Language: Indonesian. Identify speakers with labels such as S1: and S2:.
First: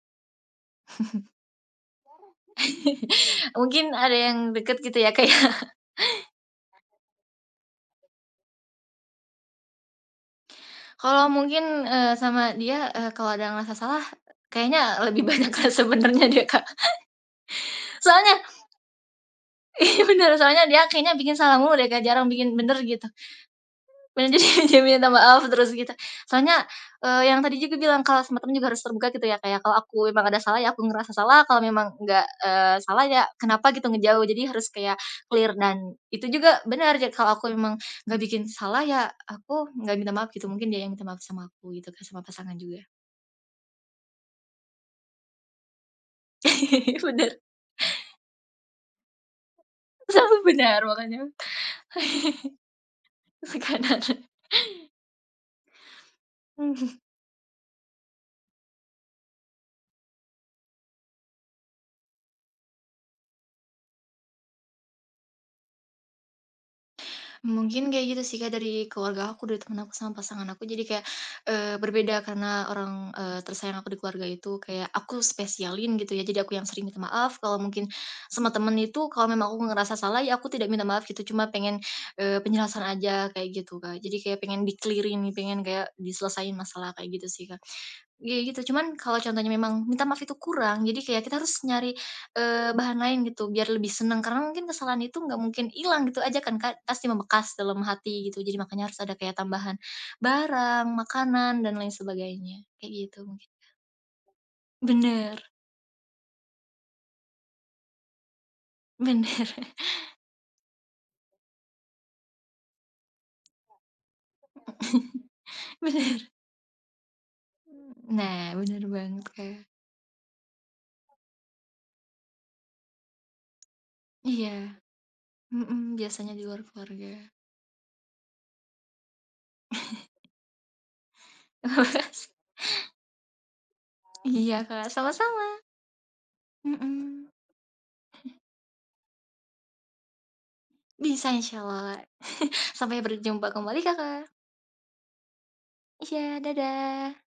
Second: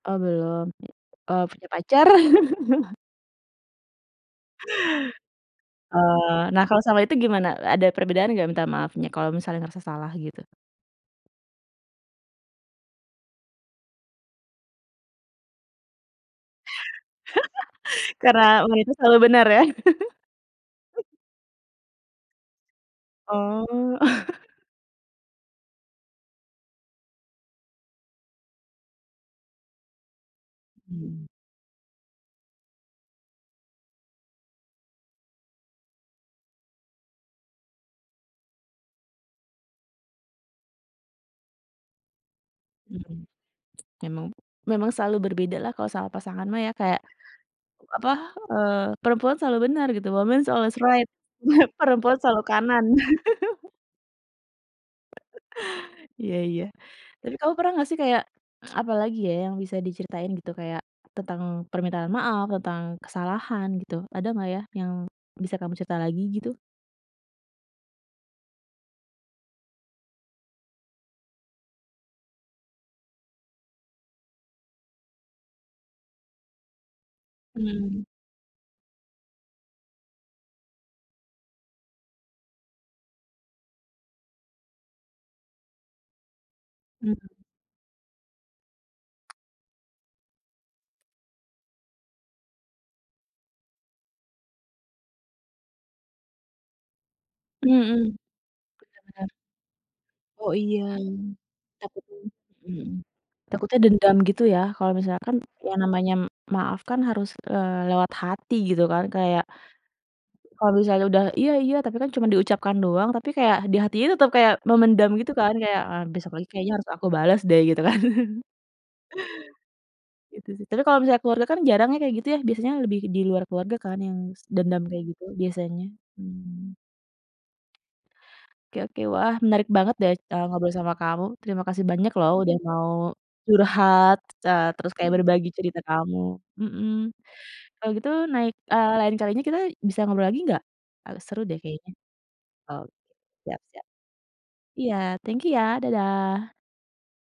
S1: Oh, belum. Eee, punya pacar?
S2: Mungkin ada yang deket gitu ya, Kak, ya.
S1: Oh. Nah, kalau sama itu gimana? E ada perbedaan enggak, minta maafnya, kalau misalnya ngerasa salah, gitu?
S2: Kalau mungkin, eee, sama dia, eee, kalau ada yang ngerasa salah, kayaknya lebih banyak, Kak, sebenarnya deh, Kak. Soalnya
S1: Karena wanita selalu benar, ya?
S2: Iya, bener. Soalnya dia kayaknya bikin salah mulu deh, Kak. Jarang bikin bener, gitu.
S1: Oh.
S2: Bener, jadi, dia minta maaf terus, gitu. Soalnya, eee, yang tadi juga bilang, kalau sama temen juga harus terbuka gitu ya, Kak, ya. Kalau aku memang ada salah, ya aku ngerasa
S1: Mhm.
S2: salah, kalau memang enggak, eee, salah ya kenapa, gitu, ngejauh. Jadi harus kayak klir dan itu juga bener ja kalau aku emang enggak bikin salah, ya aku enggak minta maaf, gitu. Mungkin dia yang minta maaf sama aku, gitu, Kak. Sama pasangan juga.
S1: Mhm. Memang. Memang selalu berbeda lah kalau sama pasangan, mah, ya. Kayak,
S2: Bener.
S1: apa, eee, perempuan selalu benar, gitu.
S2: Selalu
S1: Woman is always
S2: benar,
S1: right.
S2: makanya
S1: Perempuan selalu kanan.
S2: Kanan.
S1: Iya iya. Tapi kamu pernah enggak sih, kayak, apa lagi ya, yang bisa diceritain, gitu, kayak tentang permintaan maaf, tentang kesalahan, gitu. Ada enggak ya, yang bisa kamu cerita lagi, gitu?
S2: Mungkin kayak gitu sih, Kak, dari keluarga aku, dari temen aku sama pasangan aku. Jadi kayak, eee, berbeda karena orang, eee, tersayang aku di keluarga itu kayak aku spesialin, gitu ya. Jadi aku yang sering minta maaf. Kalau mungkin
S1: Mhm.
S2: sama temen itu, kalau memang aku nggak ngerasa salah, ya aku tidak minta maaf, gitu. Cuma pengen, eee, penjelasan aja, kayak gitu, Kak. Jadi kayak pengen diklirin nih, pengen kayak diselesaiin masalah, kayak gitu
S1: Mhm.
S2: sih, Kak. Iya, gitu. Cuman kalau contohnya memang minta maaf itu kurang, jadi kayak kita harus nyari, eee, bahan lain, gitu, biar lebih senang. Karena mungkin kesalahan itu enggak mungkin hilang gitu aja kan, Kak? Pasti membekas dalam
S1: Mhm. Bener
S2: hati, gitu. Jadi makanya harus ada
S1: bener.
S2: kayak tambahan
S1: Oh, iya.
S2: barang, makanan, dan lain
S1: Takutnya
S2: sebagainya.
S1: mhm.
S2: Kayak gitu mungkin, Kak.
S1: Takutnya dendam gitu, ya, kalau misalkan
S2: Bener.
S1: yang namanya maaf kan harus eee, lewat hati, gitu kan. Kayak
S2: Bener.
S1: kalau misalnya udah, "Iya iya," tapi kan cuma diucapkan doang, tapi kayak ha di hatinya tetap kayak memendam, gitu kan. Kayak, "Wah,
S2: Bener.
S1: besok lagi kayaknya harus aku balas deh," gitu kan.
S2: Nah, bener banget, Kak.
S1: Gitu, sih. Tapi kalau misalnya keluarga, karena jarang ya, kayak gitu ya. Biasanya lebih di luar keluarga kan, yang s
S2: Iya.
S1: dendam kayak gitu,
S2: Mhm,
S1: biasanya.
S2: biasanya di luar
S1: Mhm.
S2: keluarga.
S1: Oke oke. Wah, menarik banget deh, c eee, ngobrol sama kamu. Terima
S2: Ah,
S1: kasih banyak lo,
S2: mas
S1: udah mau curhat,
S2: Iya
S1: eee,
S2: Kak.
S1: terus kayak berbagi
S2: Sama-sama.
S1: cerita kamu. Mhm.
S2: Mhm.
S1: Kalau gitu naik eee, lain kalinya kita bisa ngobrol lagi enggak? Agak
S2: Bisa,
S1: seru deh,
S2: Insya
S1: kayaknya.
S2: Allah.
S1: Oke,
S2: Sampai berjumpa
S1: siap
S2: kembali,
S1: siap.
S2: Kakak.
S1: Iya thank you, ya.
S2: Iya,
S1: Dadah.
S2: dadah.